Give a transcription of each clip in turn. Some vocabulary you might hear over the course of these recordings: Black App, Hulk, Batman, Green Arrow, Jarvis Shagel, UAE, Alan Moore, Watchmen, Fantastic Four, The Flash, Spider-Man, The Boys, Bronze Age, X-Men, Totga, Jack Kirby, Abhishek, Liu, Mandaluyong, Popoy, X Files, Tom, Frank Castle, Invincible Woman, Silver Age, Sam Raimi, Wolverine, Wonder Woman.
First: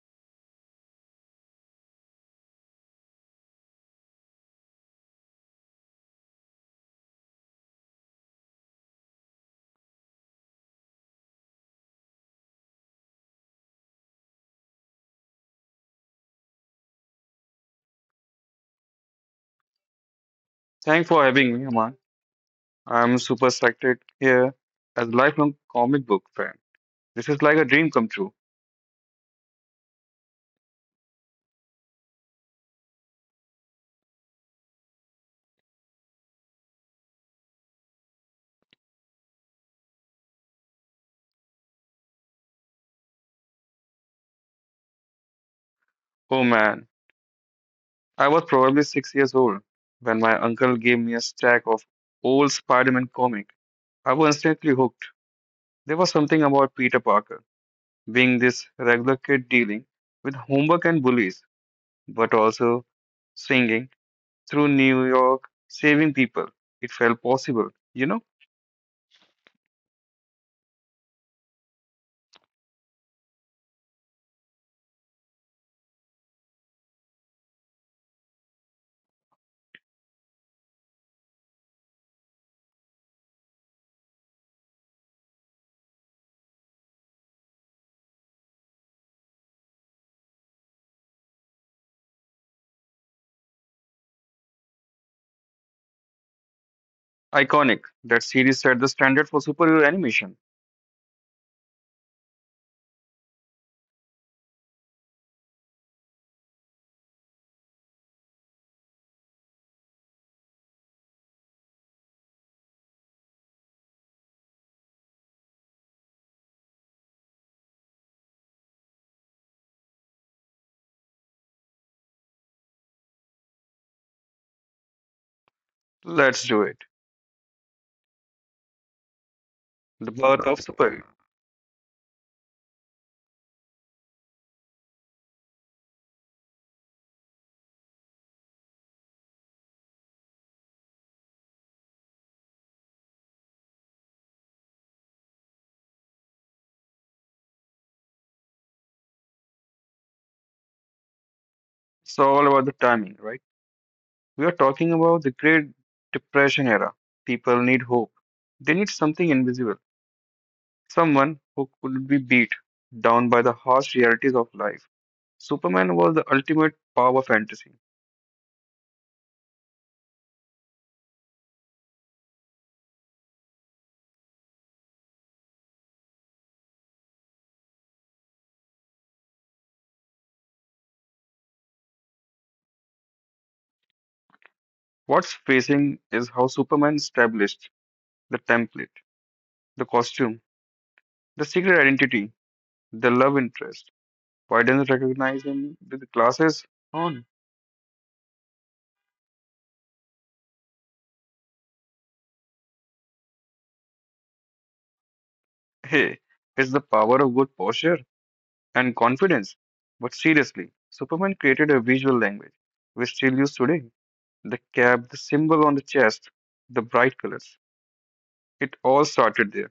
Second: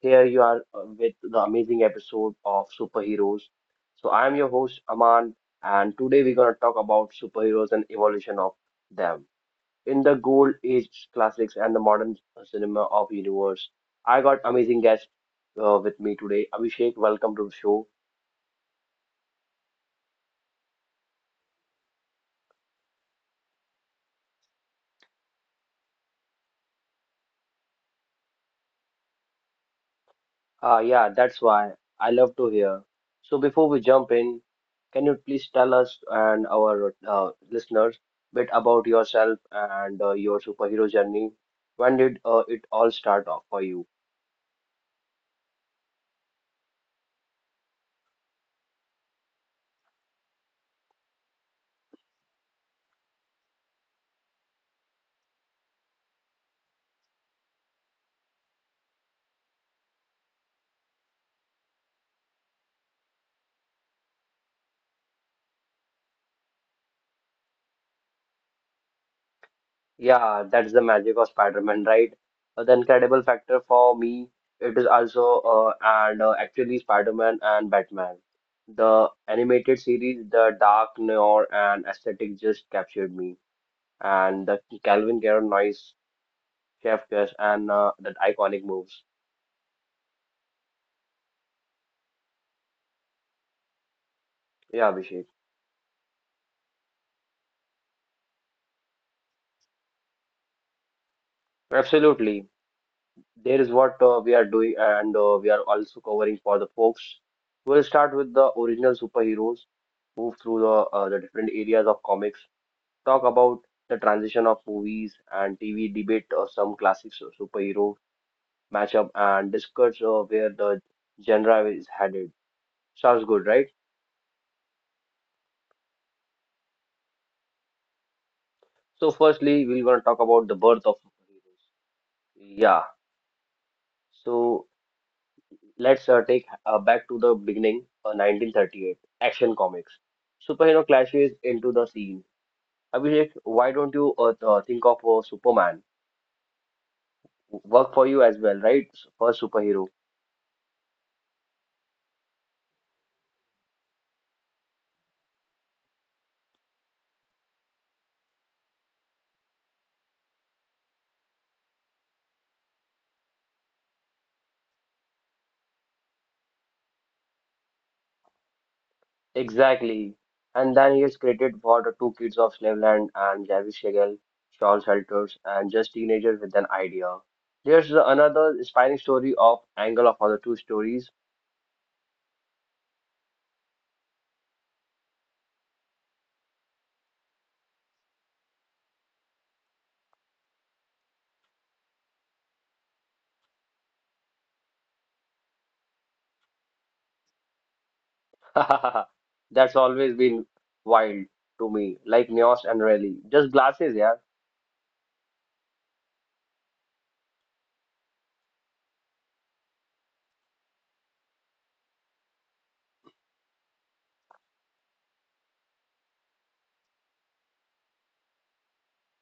Here you are with the amazing episode of superheroes. So I am your host Aman, and today we're gonna talk about superheroes and evolution of them in the gold age classics and the modern cinema of universe. I got amazing guest with me today, Abhishek. Welcome to the show. Thanks for having me, Aman. I'm super excited here as a lifelong comic book fan. This is like a dream come true. Ah, yeah, that's why I love to hear. So before we jump in, can you please tell us and our listeners bit about yourself and your superhero journey? When did it all start off for you? Oh man, I was probably 6 years old when my uncle gave me a stack of old Spider-Man comic. I was instantly hooked. There was something about Peter Parker being this regular kid dealing with homework and bullies, but also singing through New York, saving people. It felt possible, you know? Yeah, that's the magic of Spider-Man, right? The incredible factor for me, it is also and actually Spider-Man and Batman. The animated series, the dark noir and aesthetic just captured me. And the Calvin Garn Chef Kiss, and that iconic moves. Yeah, Abhishek. Iconic. That series set the standard for superhero animation. Absolutely. There is what we are doing, and we are also covering for the folks. We'll start with the original superheroes, move through the different areas of comics, talk about the transition of movies and TV, debate some classic superhero matchup, and discuss where the genre is headed. Sounds good, right? Let's do it. So, The firstly, we're going birth to of talk about the superhero. birth of superheroes. Yeah. So, let's take back to the beginning, 1938, Action Comics. Superhero clashes into the scene. Abhishek, why don't you think of Superman? Work for you as well, right? First superhero. It's all about the timing, right? We are talking about the Great Depression era. People need hope. They need something invisible, someone who could be beat down by the harsh realities of life. Superman was the ultimate power fantasy. Exactly. And then he is created for the two kids of Slaveland and Jarvis Shagel, Charles Helters, and just teenagers with an idea. There's another inspiring story of angle of other two stories. What's facing is how Superman established the template, the costume, the secret identity, the love interest. Why doesn't recognize him with glasses on? That's always been wild to me, like Neos and Raleigh. Just glasses, yeah. Hey, it's the power of good posture and confidence. But seriously, Superman created a visual language we still use today. The cap, the symbol on the chest, the bright colors. It all started there.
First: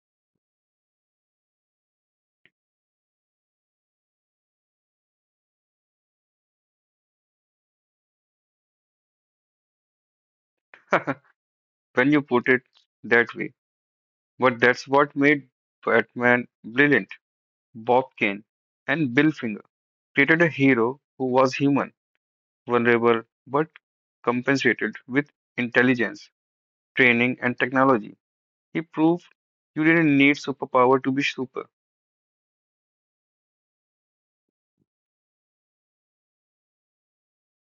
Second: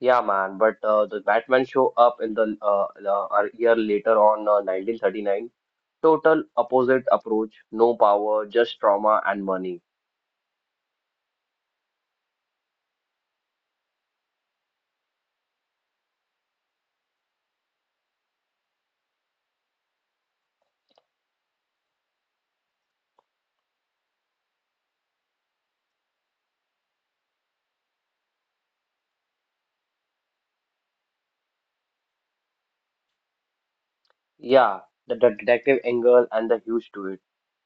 Yeah, man. But the Batman show up in a year later on 1939. Total opposite approach. No power, just trauma and money. When you put it that way. But that's what made Batman brilliant. Bob Kane and Bill Finger created a hero who was human, vulnerable, but compensated with intelligence, training, and technology. He proved you didn't need superpower to be super. Yeah, the detective angle and the huge to it.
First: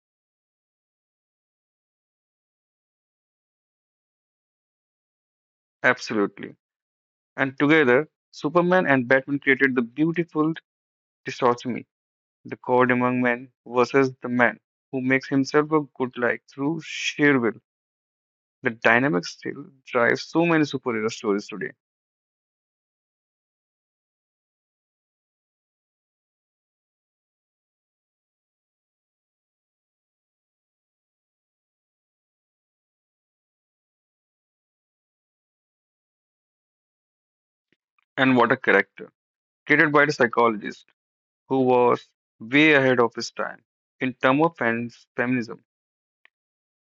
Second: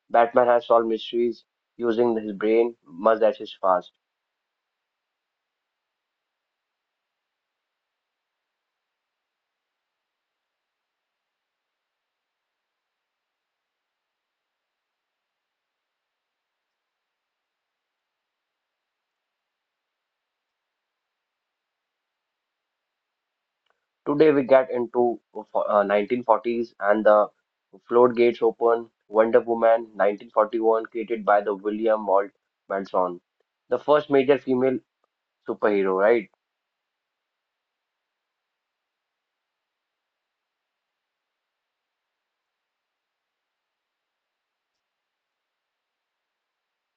Batman has solved mysteries using his brain, much as is fast. Absolutely. And together, Superman and Batman created the beautiful dichotomy, the god among men versus the man who makes himself a good like through sheer will. The dynamic still drives so many superhero stories today. Today we get into 1940s and the floodgates open. Wonder Woman 1941 created by the William Walt Benson, the first major female superhero, right? And what a character! Created by the psychologist who was way ahead of his time in terms of feminism.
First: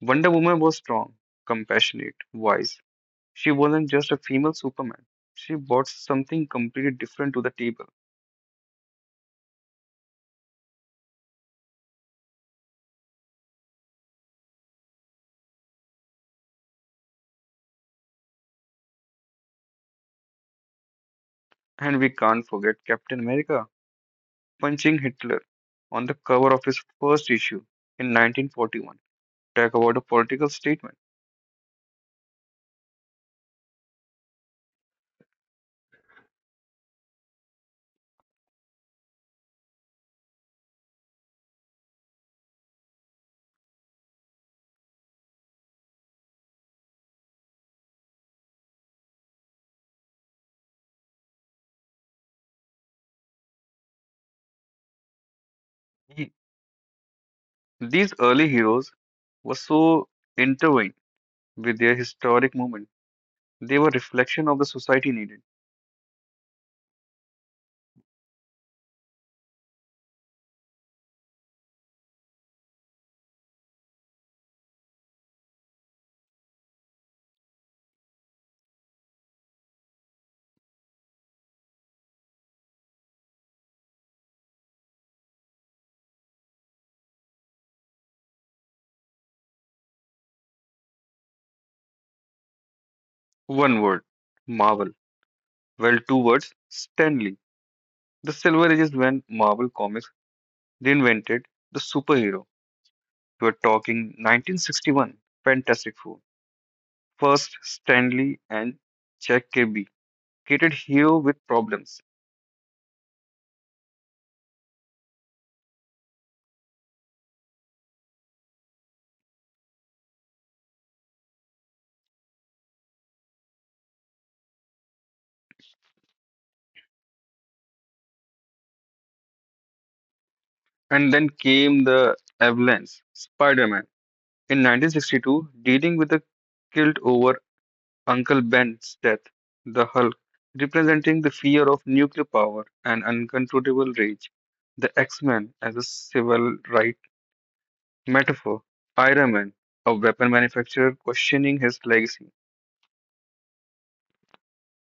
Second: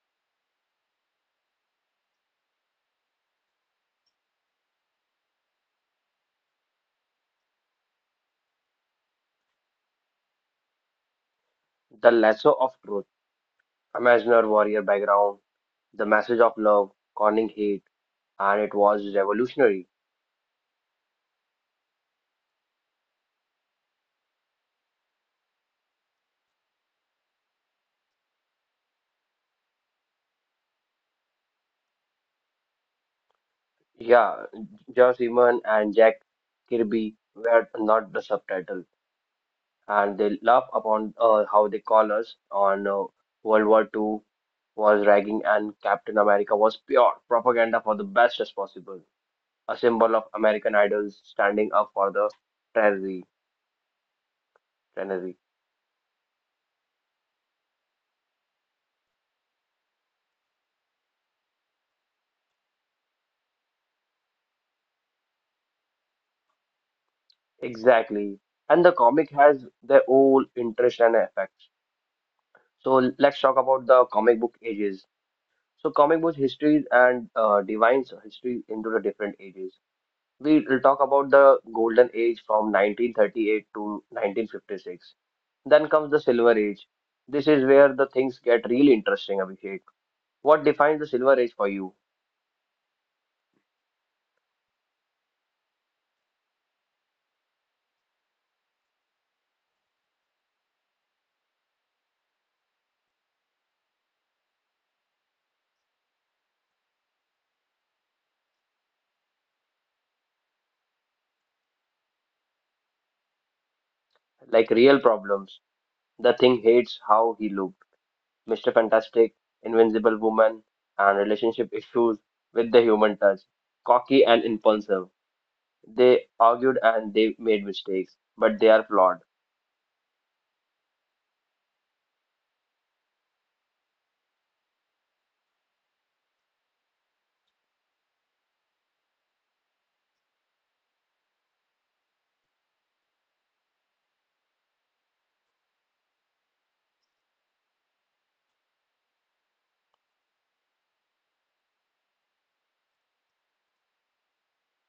Wonder Woman was strong, compassionate, wise. She wasn't just a female Superman. She brought something completely different to the table. The lasso of truth, Imaginar warrior background, the message of love, conning hate, and it was revolutionary. And we can't forget Captain America punching Hitler on the cover of his first issue in 1941. Talk about a political statement. Yeah, Josh Simon and Jack Kirby were not the subtitle, and they laugh upon how they call us on World War II was ragging and Captain America was pure propaganda for the best as possible, a symbol of American idols standing up for the treasury. treasury. He- These early heroes were so intertwined with their historic moment. They were reflection of the society needed. Exactly. And the comic has their own interest and effects. So let's talk about the comic book ages. So comic book histories and divines history into the different ages. We will talk about the golden age from 1938 to 1956. Then comes the Silver Age. This is where the things get really interesting, Abhishek. What defines the Silver Age for you? One word, Marvel. Well, two words, Stanley. The Silver Age is when Marvel Comics reinvented the superhero. We're talking 1961, Fantastic Four. First, Stanley and Jack Kirby created hue with problems. Like real problems. The thing hates how he looked. Mr. Fantastic, Invincible Woman, and relationship issues with the human touch. Cocky and impulsive. They argued and they made mistakes, but they are flawed. And then came the avalanche, Spider Man. In 1962, dealing with the guilt over Uncle Ben's death, the Hulk, representing the fear of nuclear power and uncontrollable rage, the X Men as a civil right metaphor, Iron Man, a weapon manufacturer questioning his legacy.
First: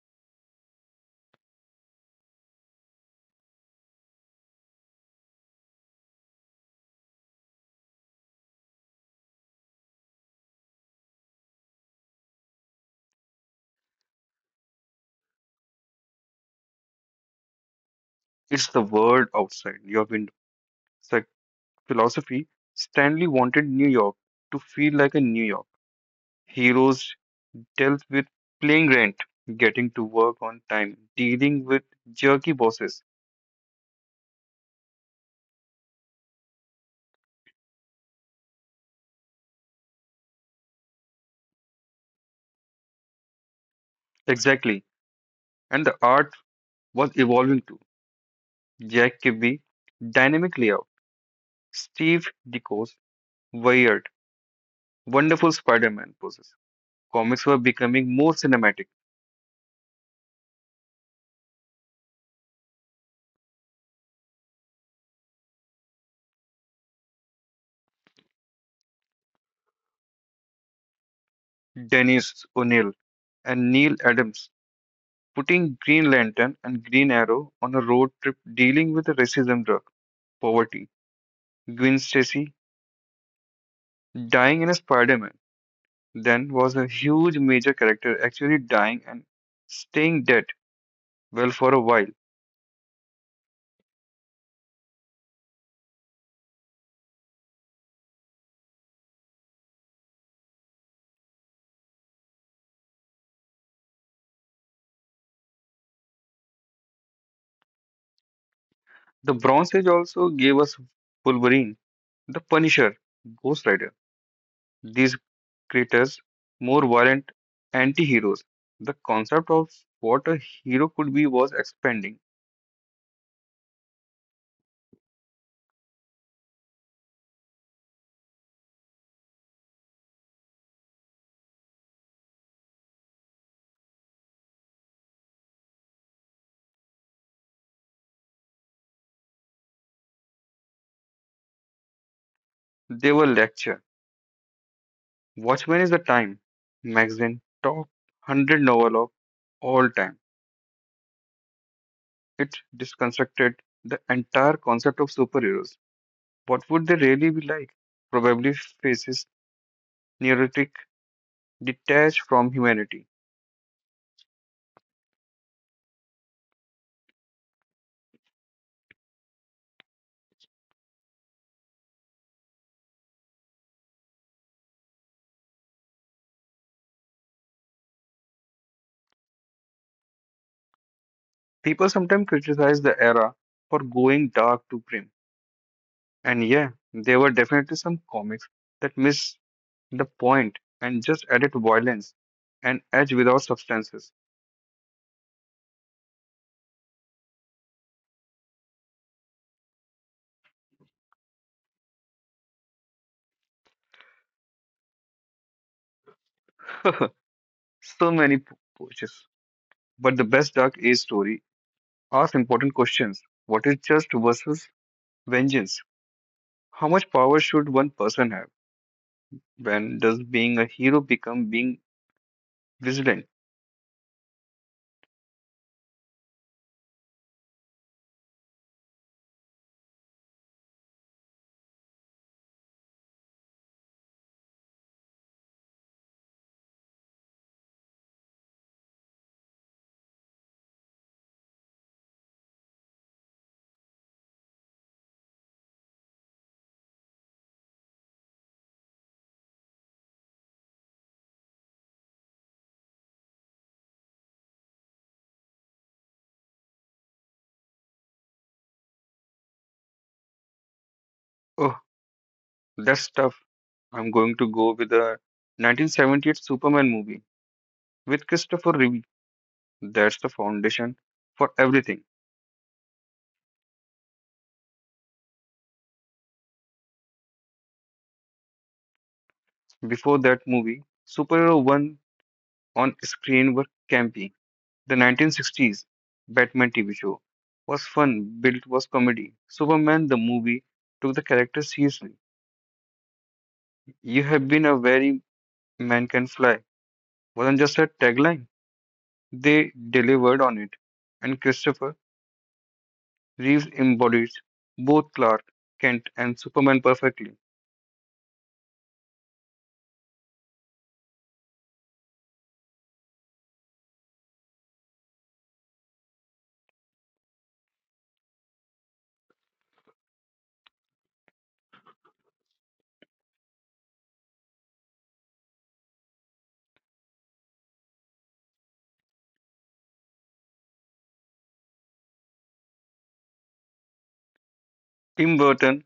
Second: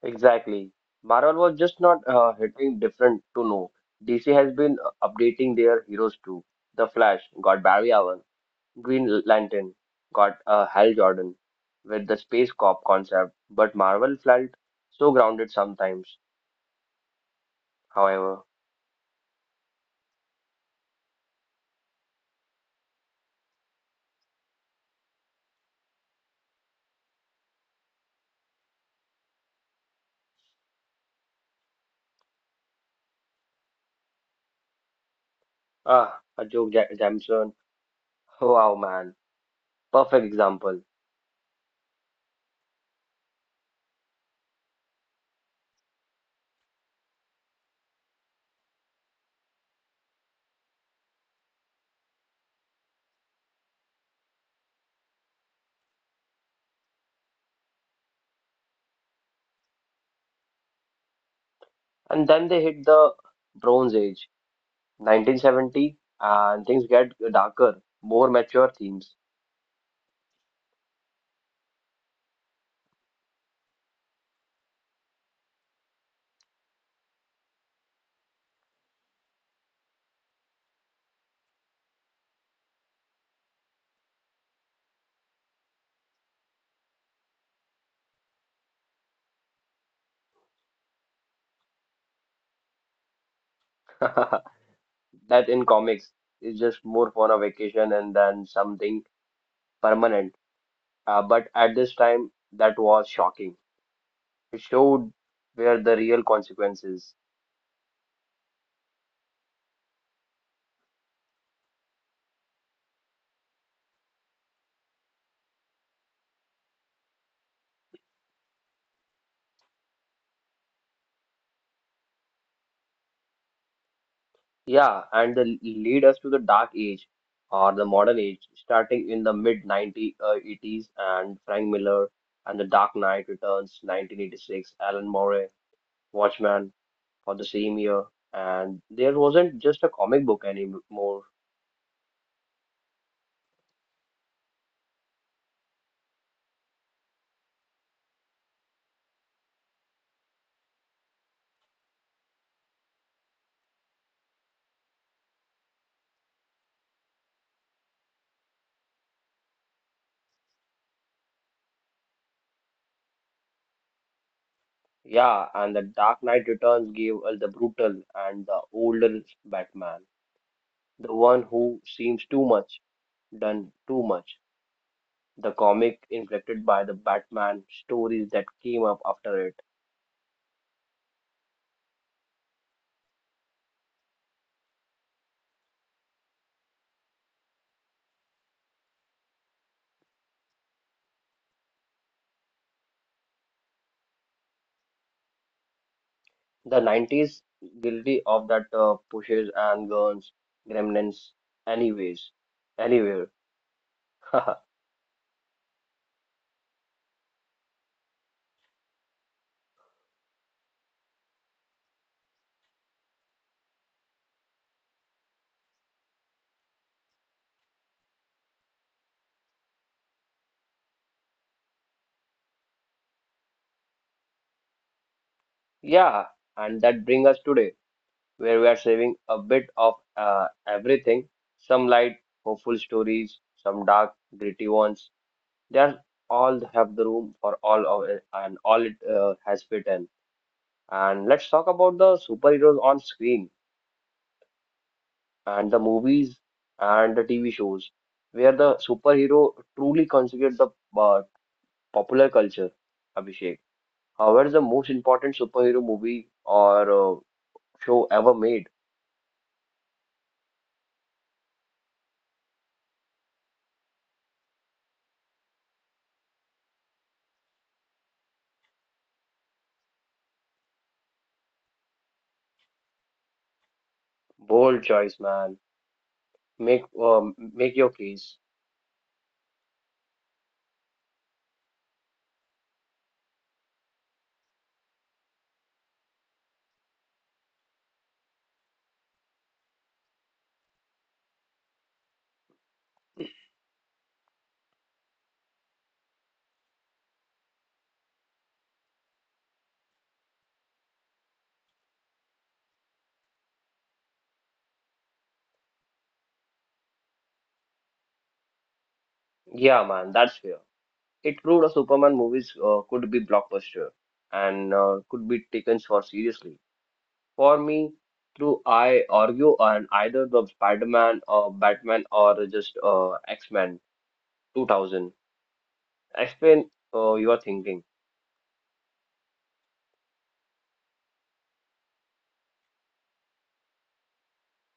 Exactly. Marvel was just not hitting different to know. DC has been updating their heroes too. The Flash got Barry Allen. Green Lantern got a Hal Jordan with the space cop concept, but Marvel felt so grounded sometimes. However, It's the world outside your window. Psych- Philosophy Stanley wanted New York to feel like a New York. Heroes dealt with playing rent, getting to work on time, dealing with jerky bosses. ah, a joke, Jameson. Wow, man, perfect example. Exactly. And the art was evolving too. Jack Kirby, dynamic layout. Steve Ditko's weird, wonderful Spider-Man poses. Comics were becoming more cinematic. And then they hit the Bronze Age, 1970, and things get darker, more mature themes. Dennis O'Neill and Neil Adams putting Green Lantern and Green Arrow on a road trip dealing with the racism drug, poverty. Gwen Stacy dying in a Spider-Man then was a huge major character actually dying and staying dead well for a while. That in comics is just more for a vacation and then something permanent. But at this time, that was shocking. He showed where the real consequences, The Bronze Age also gave us Wolverine, the Punisher, Ghost Rider. These creators more violent anti-heroes. The concept of what a hero could be was expanding. yeah, and the lead us to the dark age or the modern age, starting in the mid 90s, and Frank Miller and The Dark Knight Returns, 1986, Alan Moore, Watchmen for the same year, and there wasn't just a comic book anymore. They were lecture. Watchmen is the Time magazine top 100 novel of all time. It deconstructed the entire concept of superheroes. What would they really be like? Probably faces neurotic, detached from humanity. Yeah, and The Dark Knight Returns gave us the brutal and the older Batman, the one who seems too much done too much. The comic inflected by the Batman stories that came up after it. People sometimes criticize the era for going dark too grim. And yeah, there were definitely some comics that missed the point and just added violence and edge without substances. The 90s guilty of that pushes and guns, gremlins, anyways, anywhere. So many approaches But the best Dark Age story asks important questions. What is just versus vengeance? How much power should one person have? When does being a hero become being vigilant? Yeah, and that brings us today, where we are saving a bit of everything. Some light, hopeful stories, some dark, gritty ones. They are all have the room for all of it, and all it has fit in. And let's talk about the superheroes on screen, and the movies and the TV shows where the superhero truly considered the uh, popular culture, Abhishek. However, the most important superhero movie or show ever made. Oh, that's tough. I'm going to go with the 1978 Superman movie with Christopher Reeve. That's the foundation for everything. Bold choice, man. Make make your case. Before that movie, superhero one on screen were campy. The 1960s Batman TV show was fun, built was comedy. Superman the movie took the character seriously. You have been a very man can fly wasn't just a tagline. They delivered on it. And Christopher Reeves embodies both Clark Kent and Superman perfectly. Yeah, man, that's fair. It proved a Superman movies could be blockbuster and could be taken for seriously. For me, true, I argue on either the Spider-Man or Batman or just X-Men 2000. Explain your thinking. Tim Burton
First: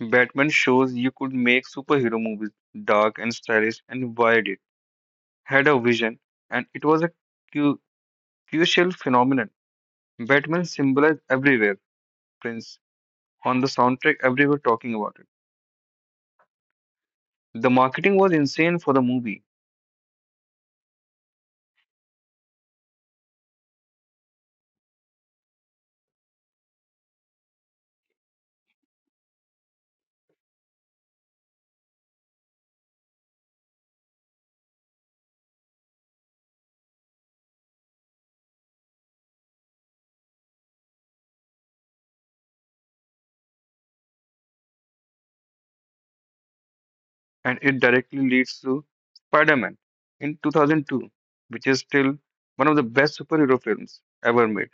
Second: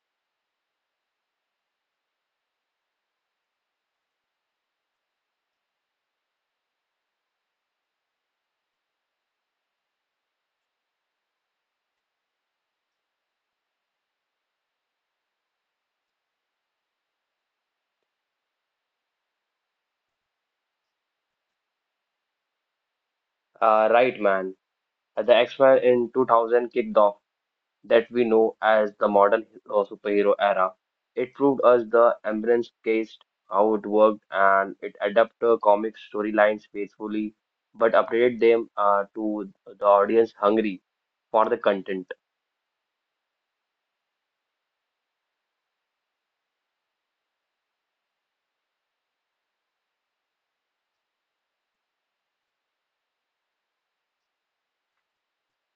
Batman shows you could make superhero movies dark and stylish and wide it had a vision and it was a cu- crucial phenomenon. Batman symbolized everywhere, Prince on the soundtrack everywhere talking about it. The marketing was insane for the movie, Right, man. The X-Men in 2000 kicked off that we know as the modern superhero era. It proved us the ambulance case, how it worked, and it adapted comic storylines faithfully, but updated them to the audience hungry for the content. and it directly leads to Spider-Man in 2002, which is still one of the best superhero films ever made.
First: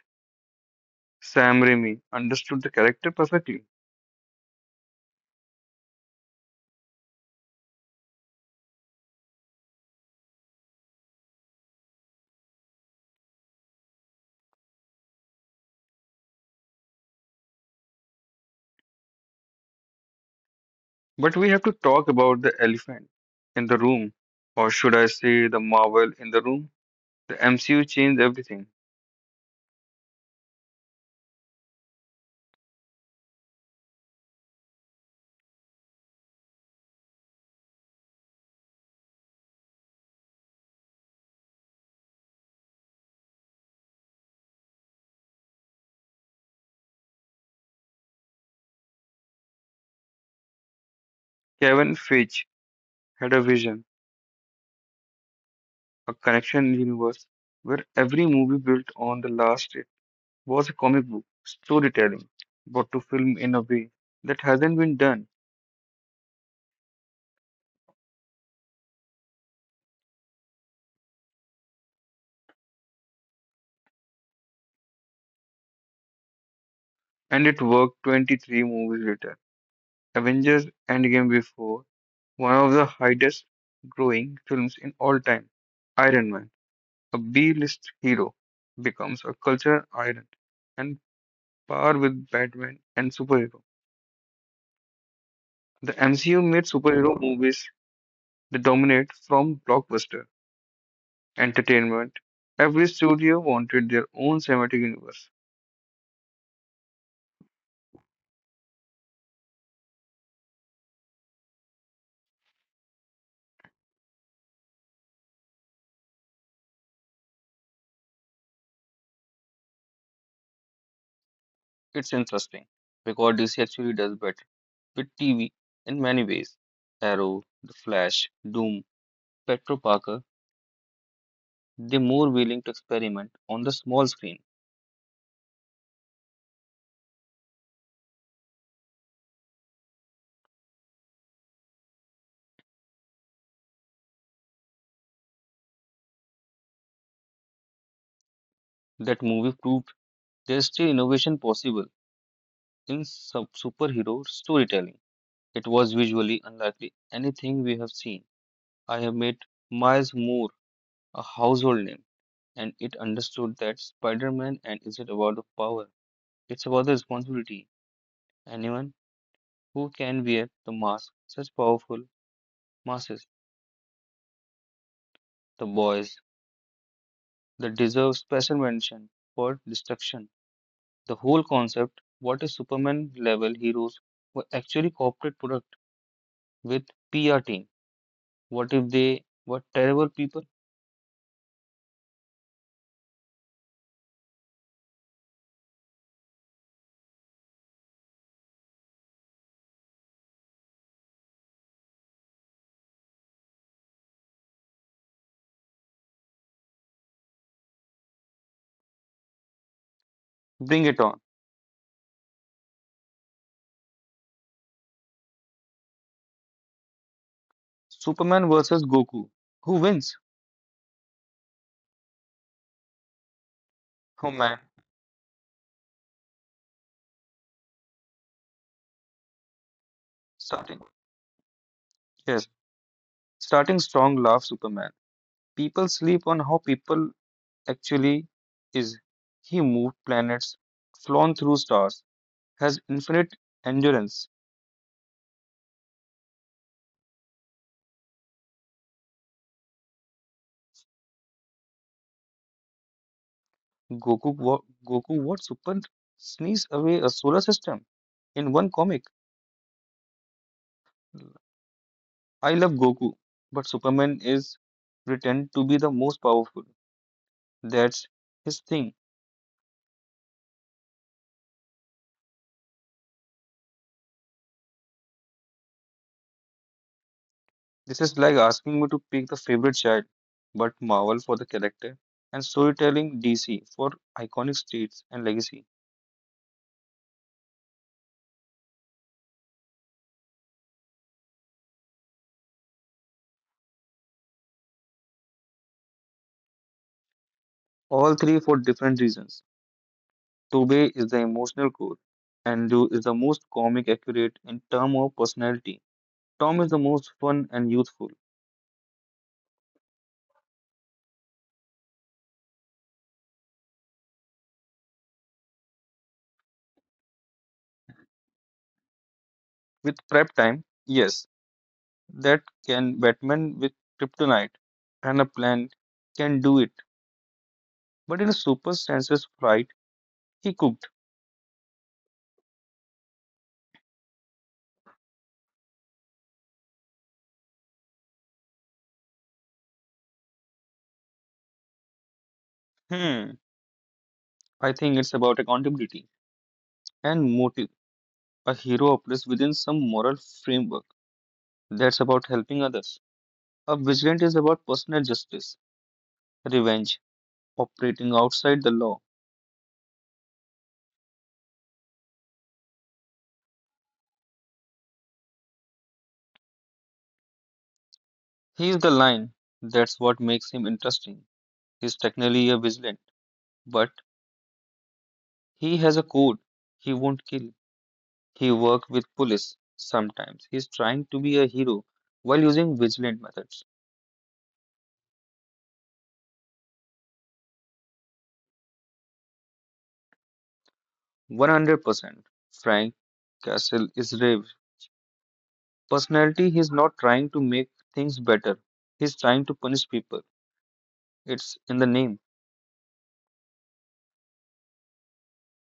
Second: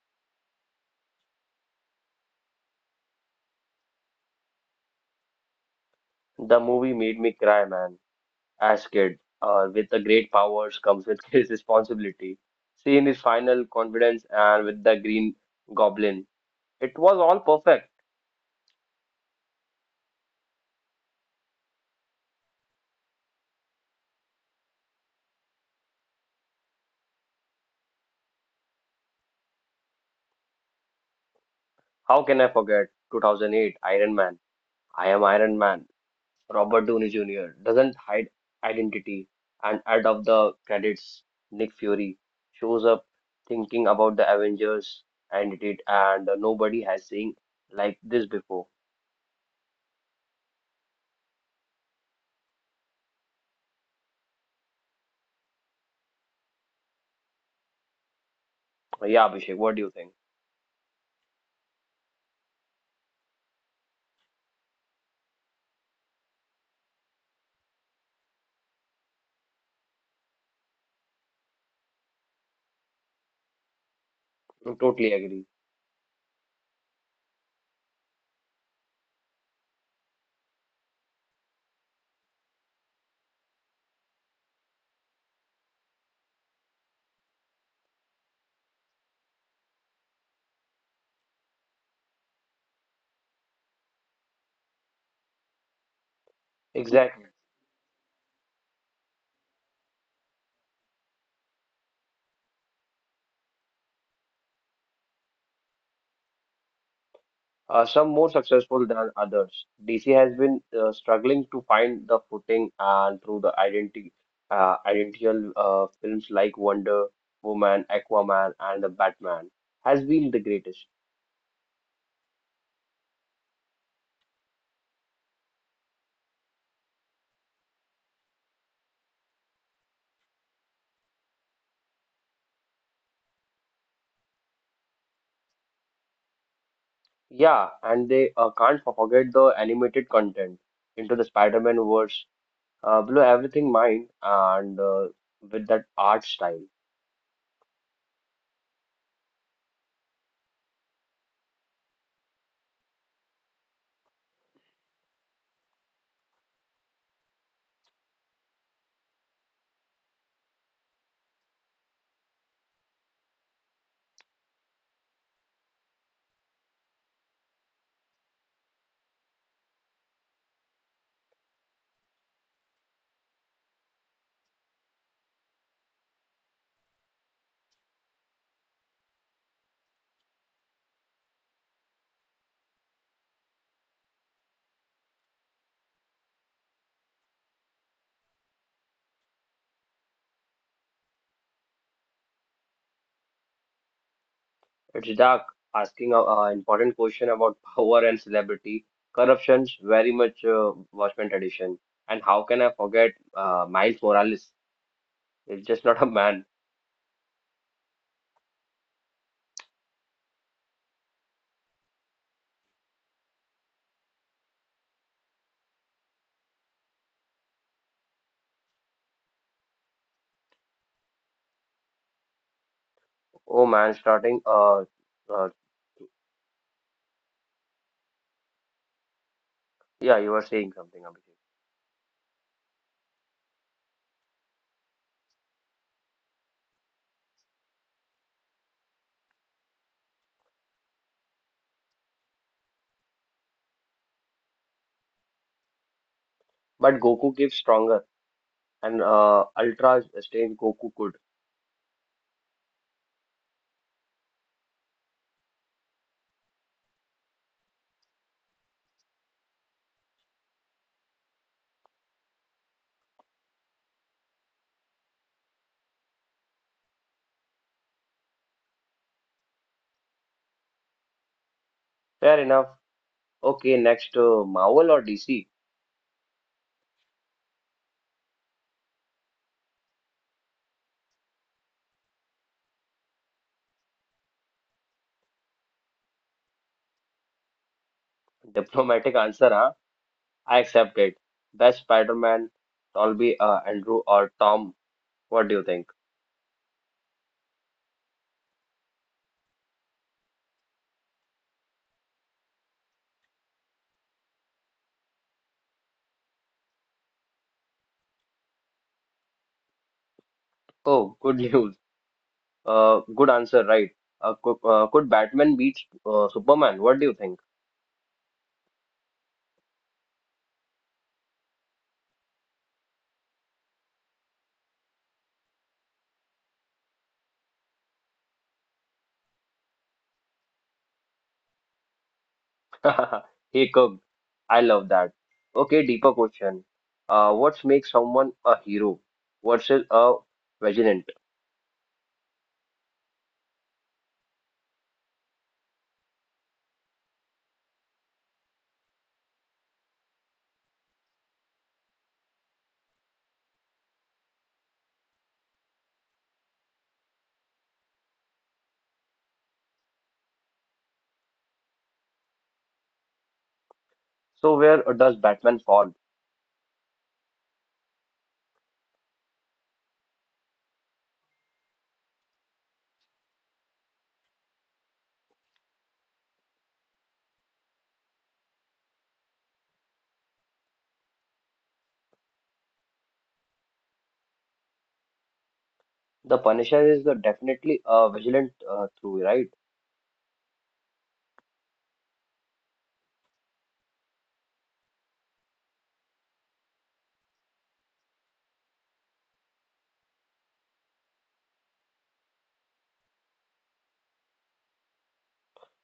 Sam Raimi understood the character perfectly. The movie made me cry, man, as kid. With the great powers comes with his responsibility. Seeing his final confidence and with the Green Goblin, it was all perfect. But we have to talk about the elephant in the room, or should I say, the marvel in the room. The MCU changed everything. How can I forget 2008 Iron Man? I am Iron Man. Robert Downey Jr. doesn't hide identity, and out of the credits, Nick Fury shows up thinking about the Avengers identity, and nobody has seen like this before. Kevin Feige had a vision, a connection universe where every movie built on the Yeah, last it Abhishek, what do you think? was a comic book storytelling, but to film in a way that hasn't been done, I totally agree. and it worked 23 movies later. Avengers Endgame before one of the highest growing films in all time. Iron Man. A B-list hero becomes a cultural icon and par with Batman and superhero. The MCU made superhero Exactly. movies that dominate from blockbuster entertainment. Every studio wanted their own cinematic universe. Some more successful than others. DC has been struggling to find the footing and through the identity, identical films like Wonder Woman, Aquaman, and the Batman has been the greatest. It's interesting because DC actually does better with TV in many ways. Arrow, The Flash, Doom, Petro Parker, they're more willing to experiment on the small screen. Yeah, and they can't forget the animated content into the Spider-Man verse, blew everything mind and with that art style. That movie proved there's still innovation possible in superhero storytelling. It was visually unlikely anything we have seen. I have made Miles Moore a household name, and it understood that Spider Man and isn't about the power, it's about the responsibility. Anyone who can wear the mask, such powerful masses, the boys, that deserve special mention for destruction. The whole concept, what if Superman level heroes were actually corporate product with PR team? What if they were terrible people? It's dark, asking an important question about power and celebrity. Corruption's very much Watchmen tradition. And how can I forget Miles Morales? It's just not a man. Bring it on. Superman versus Goku. Who wins? Oh man, Oh starting. man. Uh, yeah, you were Starting. saying something, Abhishek. Yes. Starting strong laugh Superman. People sleep on how people actually is. He moved planets, flown through stars, has infinite endurance. But Goku keeps stronger and Ultra stays Goku could. Goku what Super sneeze away a solar system in one comic. I love Goku, but Superman is pretend to be the most powerful. That's his thing. Fair enough. Okay, next Marvel or DC? This is like asking me to pick the favorite child, but Marvel for the character, and storytelling DC for iconic streets and legacy. Diplomatic answer, huh? I accept it. Best Spider-Man, Tolby, Andrew, or Tom? What do you think? All three for different reasons. Tobey is the emotional core, and Liu is the most comic accurate in term of personality. Tom is the most fun and youthful. Oh, good news. Good answer, right? Could Batman beat Superman? What do you think? With prep time, yes, that can Batman with kryptonite and a plan can do it. But in a super senses flight, he cooked. He could. I love that. Okay, deeper question. What makes someone a hero versus a vigilant? Hmm, I think it's about accountability and motive. A hero operates within some moral framework that's about helping others. A vigilant is about personal justice, revenge, operating outside the law. So where does Batman fall? He is the line, that's what makes him interesting. He's technically a vigilant, but he has a code. He won't kill. He works with police sometimes. He's trying to be a hero while using vigilant methods. The Punisher is the definitely a vigilant through, right? 100% Frank Castle is brave. Personality, he's not trying to make things better. He's trying to punish people. It's in the name.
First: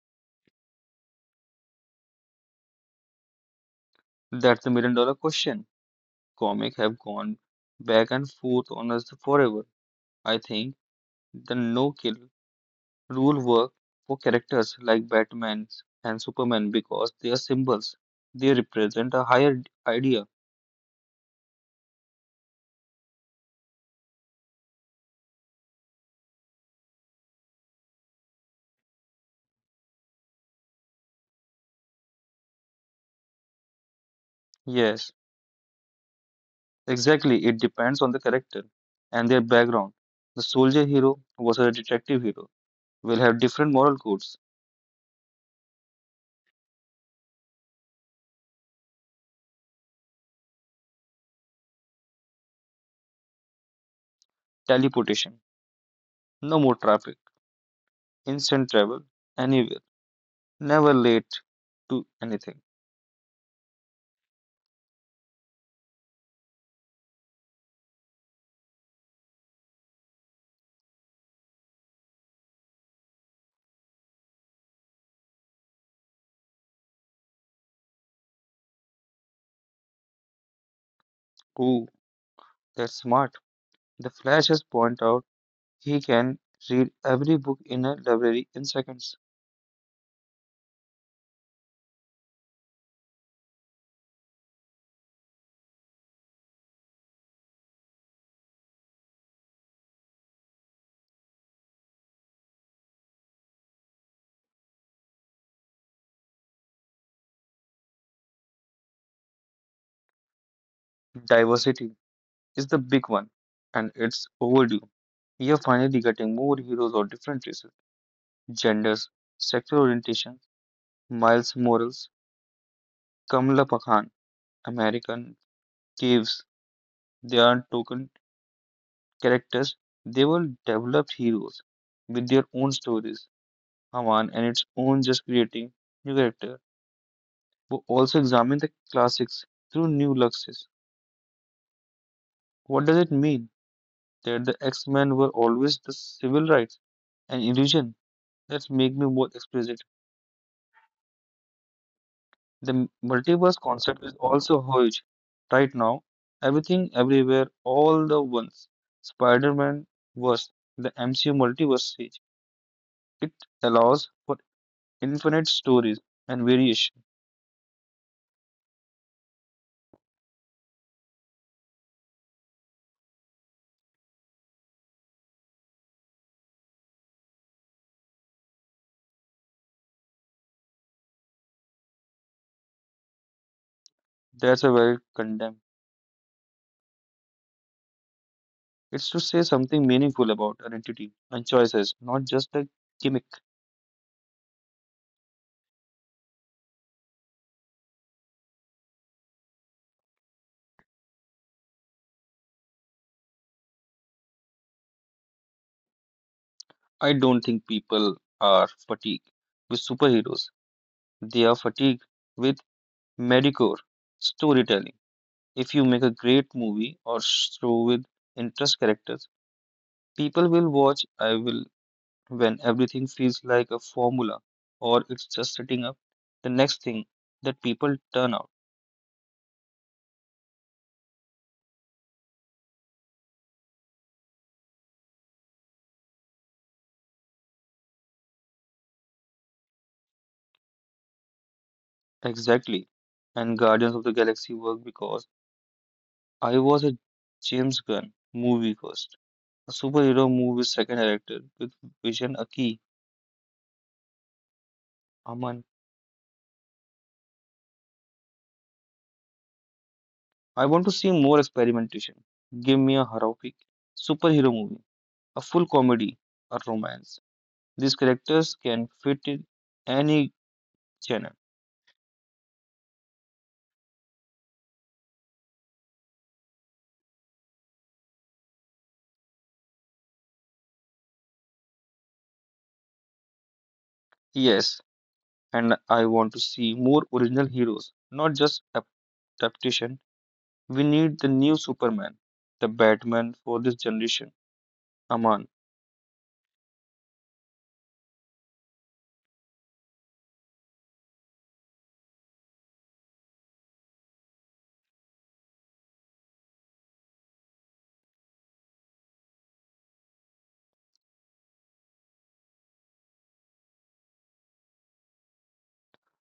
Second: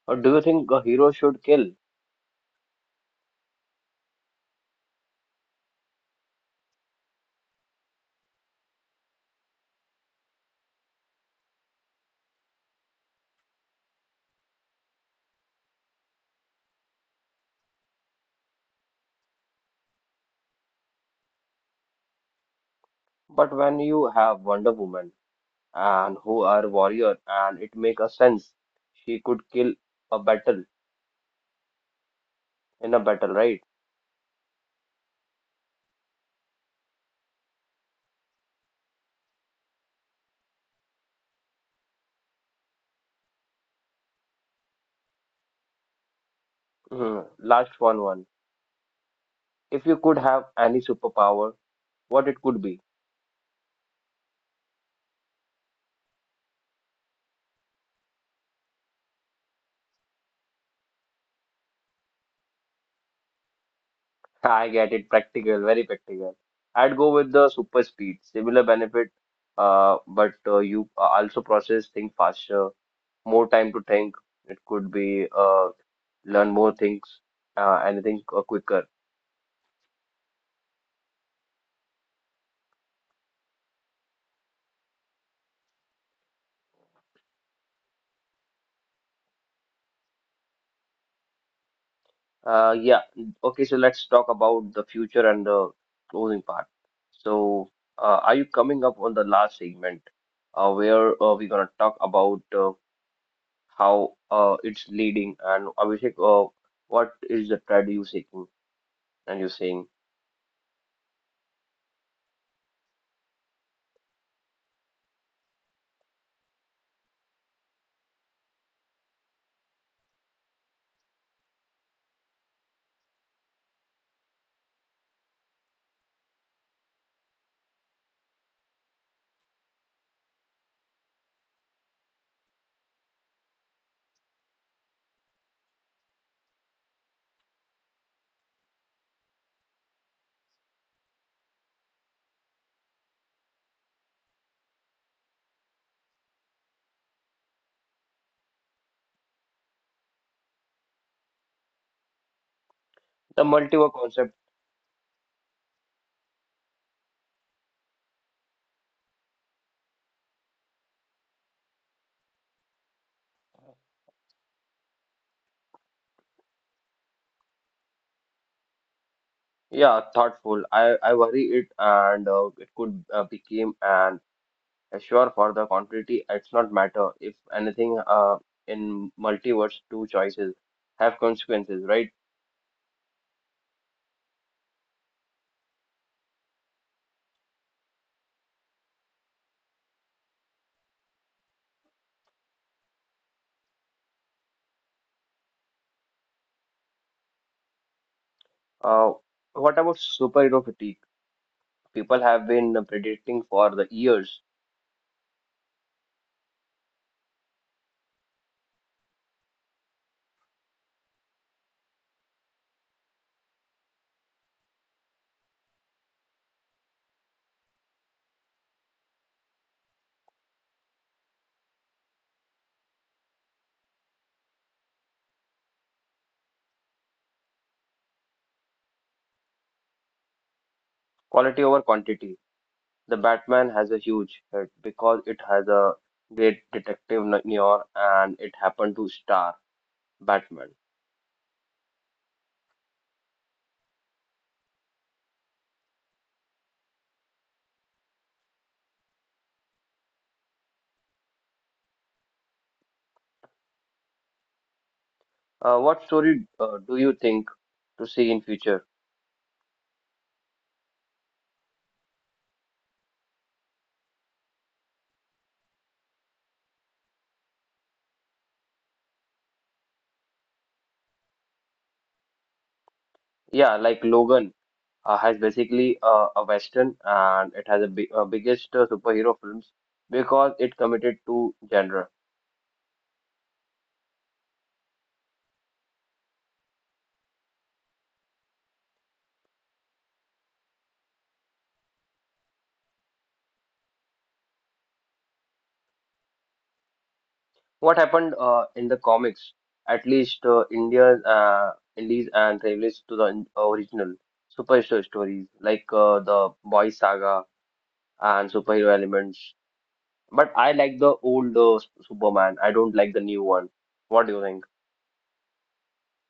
Or do you think a hero should kill? That's the $1 million question. Comics have gone back and forth on us forever. I think the no kill rule worked for characters like Batman and Superman because they are symbols. They represent a higher idea. But when you have Wonder Woman and who are warrior and it make a sense, she could kill a battle in a battle, right? Yes, exactly. It depends on the character and their background. The soldier hero versus a detective hero will have different moral codes. Mhm. Last one. If you could have any superpower, what it could be? Teleportation, no more traffic, instant travel, anywhere, never late to anything. I get it, practical, very practical. I'd go with the super speed, similar benefit, but you also process things faster, more time to think. It could be learn more things, anything quicker. Ooh, that's smart. The Flash has pointed out he can read every book in a library in seconds. Yeah. Okay, so let's talk about the future and the closing part. So, are you coming up on the last segment, where we're gonna talk about how it's leading and Abhishek, what is the trend you seeking and you're saying Diversity is the big one, and it's overdue. We are finally getting more heroes of different races, genders, sexual orientations. Miles Morales, Kamala Pakhan, American Caves. They are token characters. They were developed heroes with their own stories, Haman, and its own just creating new characters who also examine the classics through new lenses. What does it mean that the X-Men were always the civil rights and illusion that make me more explicit? The the multiverse multiverse concept concept? is also huge right now. Everything, everywhere, all the once. Spider-Man verse the MCU multiverse stage. It allows for infinite stories and variation. Yeah, thoughtful. I worry it and it could become an assure for the continuity. It's not matter if anything in multiverse two choices have consequences, right? That's a very condemned. It's to say something meaningful about identity and choices, not just a gimmick. Uh, what about superhero fatigue? People have been predicting for the years I don't think people are fatigued with superheroes. They are fatigued with mediocre storytelling. If you make a great movie or show with interest characters, people will watch. I will when everything feels like a formula or it's just setting up the next thing that people turn out. quality over quantity. The Batman has a huge hit because it has a great detective Noir and it happened to star Batman. Exactly. And Guardians of the Galaxy worked because I was a James Gunn movie first, a superhero movie second director with Vision Aki Aman. What story do you think to see in future? I want to see more experimentation. Give me a horrific superhero movie, a full comedy, a romance. These characters can fit in any genre. Yeah, like Logan has basically a western and it has a biggest superhero films because it committed to genre. Yes, and I want to see more original heroes, not just adaptation. We need the new Superman, the Batman for this generation. Aman, What happened in the comics, at least India's Indies and relates to the original superhero stories like the Boy Saga and superhero elements. But I like the old Superman. I don't like the new one. What do you think?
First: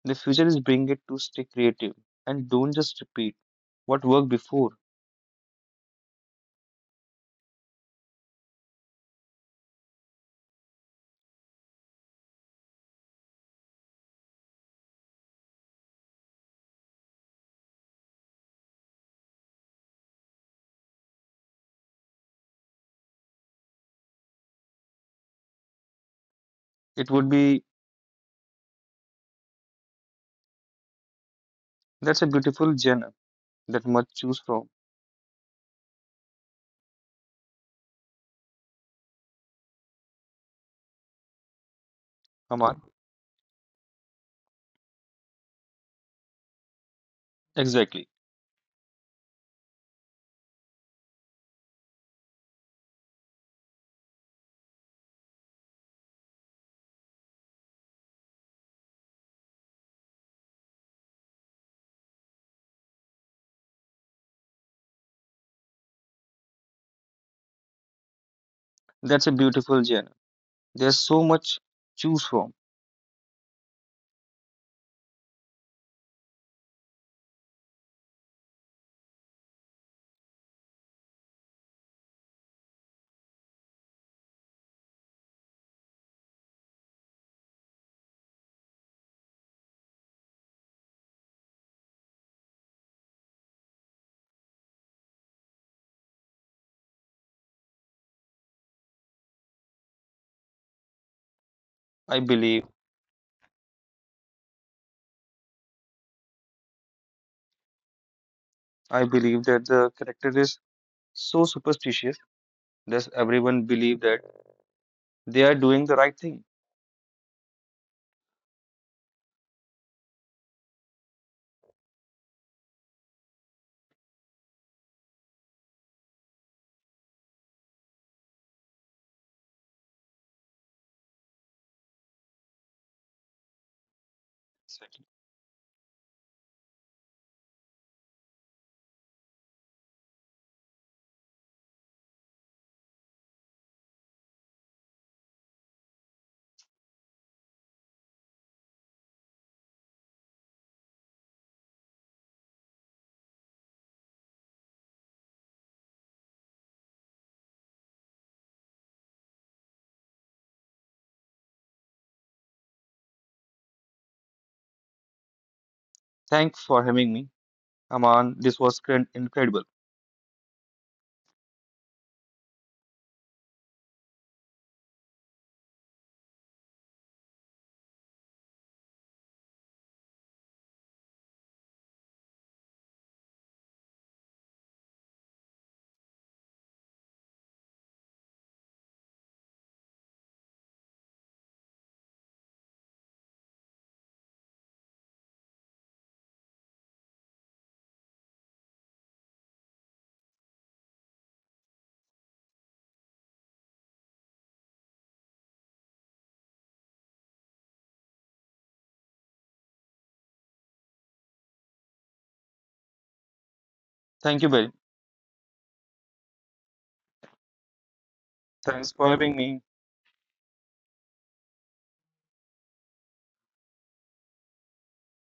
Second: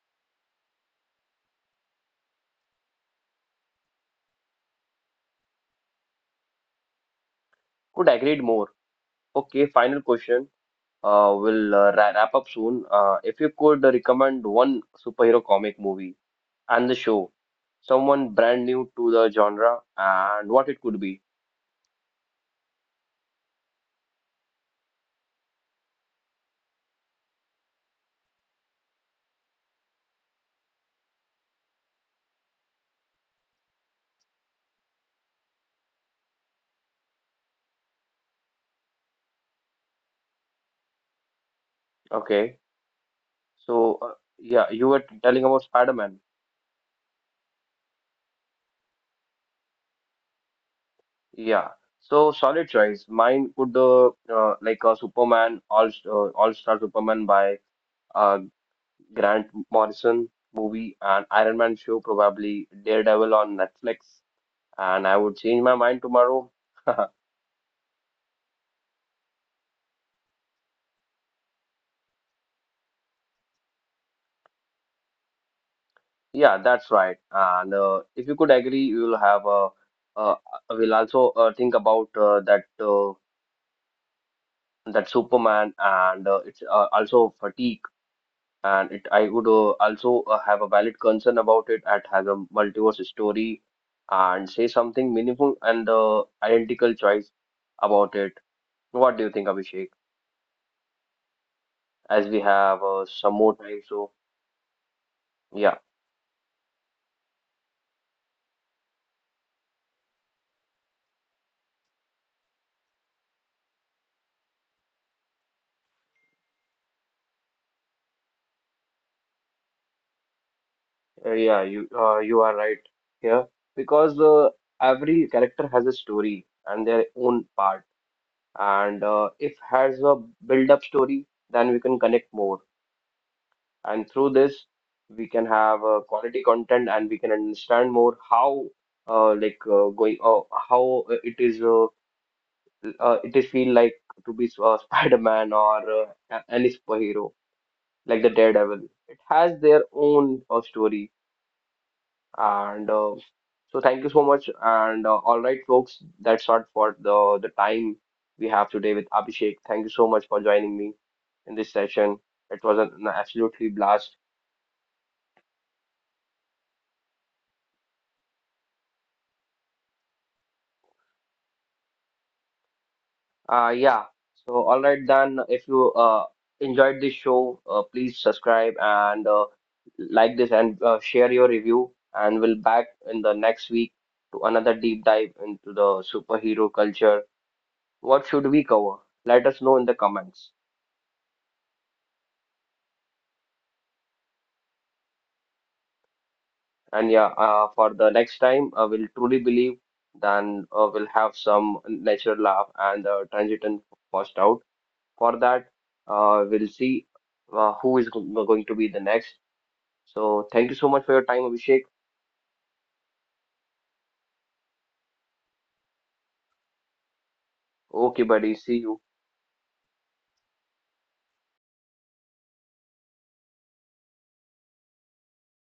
the future is bring it to stay creative and don't just repeat what worked before. Could agree more. Okay, final question. We'll wrap up soon. If you could recommend one superhero comic movie and the show, someone brand new to the genre, and what it could be. It would be that's a beautiful genre that much choose from. Okay. Aman, So, yeah, you were telling about Spider-Man. exactly. Yeah. So, solid choice. Mine would like a Superman, All-Star Superman by uh, Grant Morrison movie and Iron Man show, probably Daredevil on Netflix. And I would change my mind tomorrow. That's a beautiful genre. There's so much choose from. Yeah, that's right. And if you could agree, you will have a. Uh, we'll also think about that Superman and it's also fatigue. And it, I would also have a valid concern about it. It has a multiverse story and say something meaningful and identical choice about it. What do you think, Abhishek? I As we believe have some more time, so yeah, I believe that the character is so superstitious that everyone believe that they are doing the right thing. Yeah, you are right here because every character has a story and their own part, and if has a build-up story, then we can connect more. And through this Exactly. we can have quality content and we can understand more how going how it is feel like to be Spider-Man or any superhero like the Daredevil. It has their own story and so thank you so much and all right folks that's all for the time we have today with Abhishek. Thank you so much for joining me in this session. It was an absolutely blast. Thanks for having me, Aman. This was incredible. Yeah. So, all right, then. If you enjoyed this show, please subscribe and like this and share your review. And we'll back in the next week to another deep dive into the superhero culture. What should we cover? Let us know in the comments. And yeah, for the next time, I will truly believe then we'll have some natural laugh and transition first out. For that, we'll see who is going to be the next. So thank you so much for your time, Abhishek. Thank you, very. Okay, buddy. See you. Thanks for having me.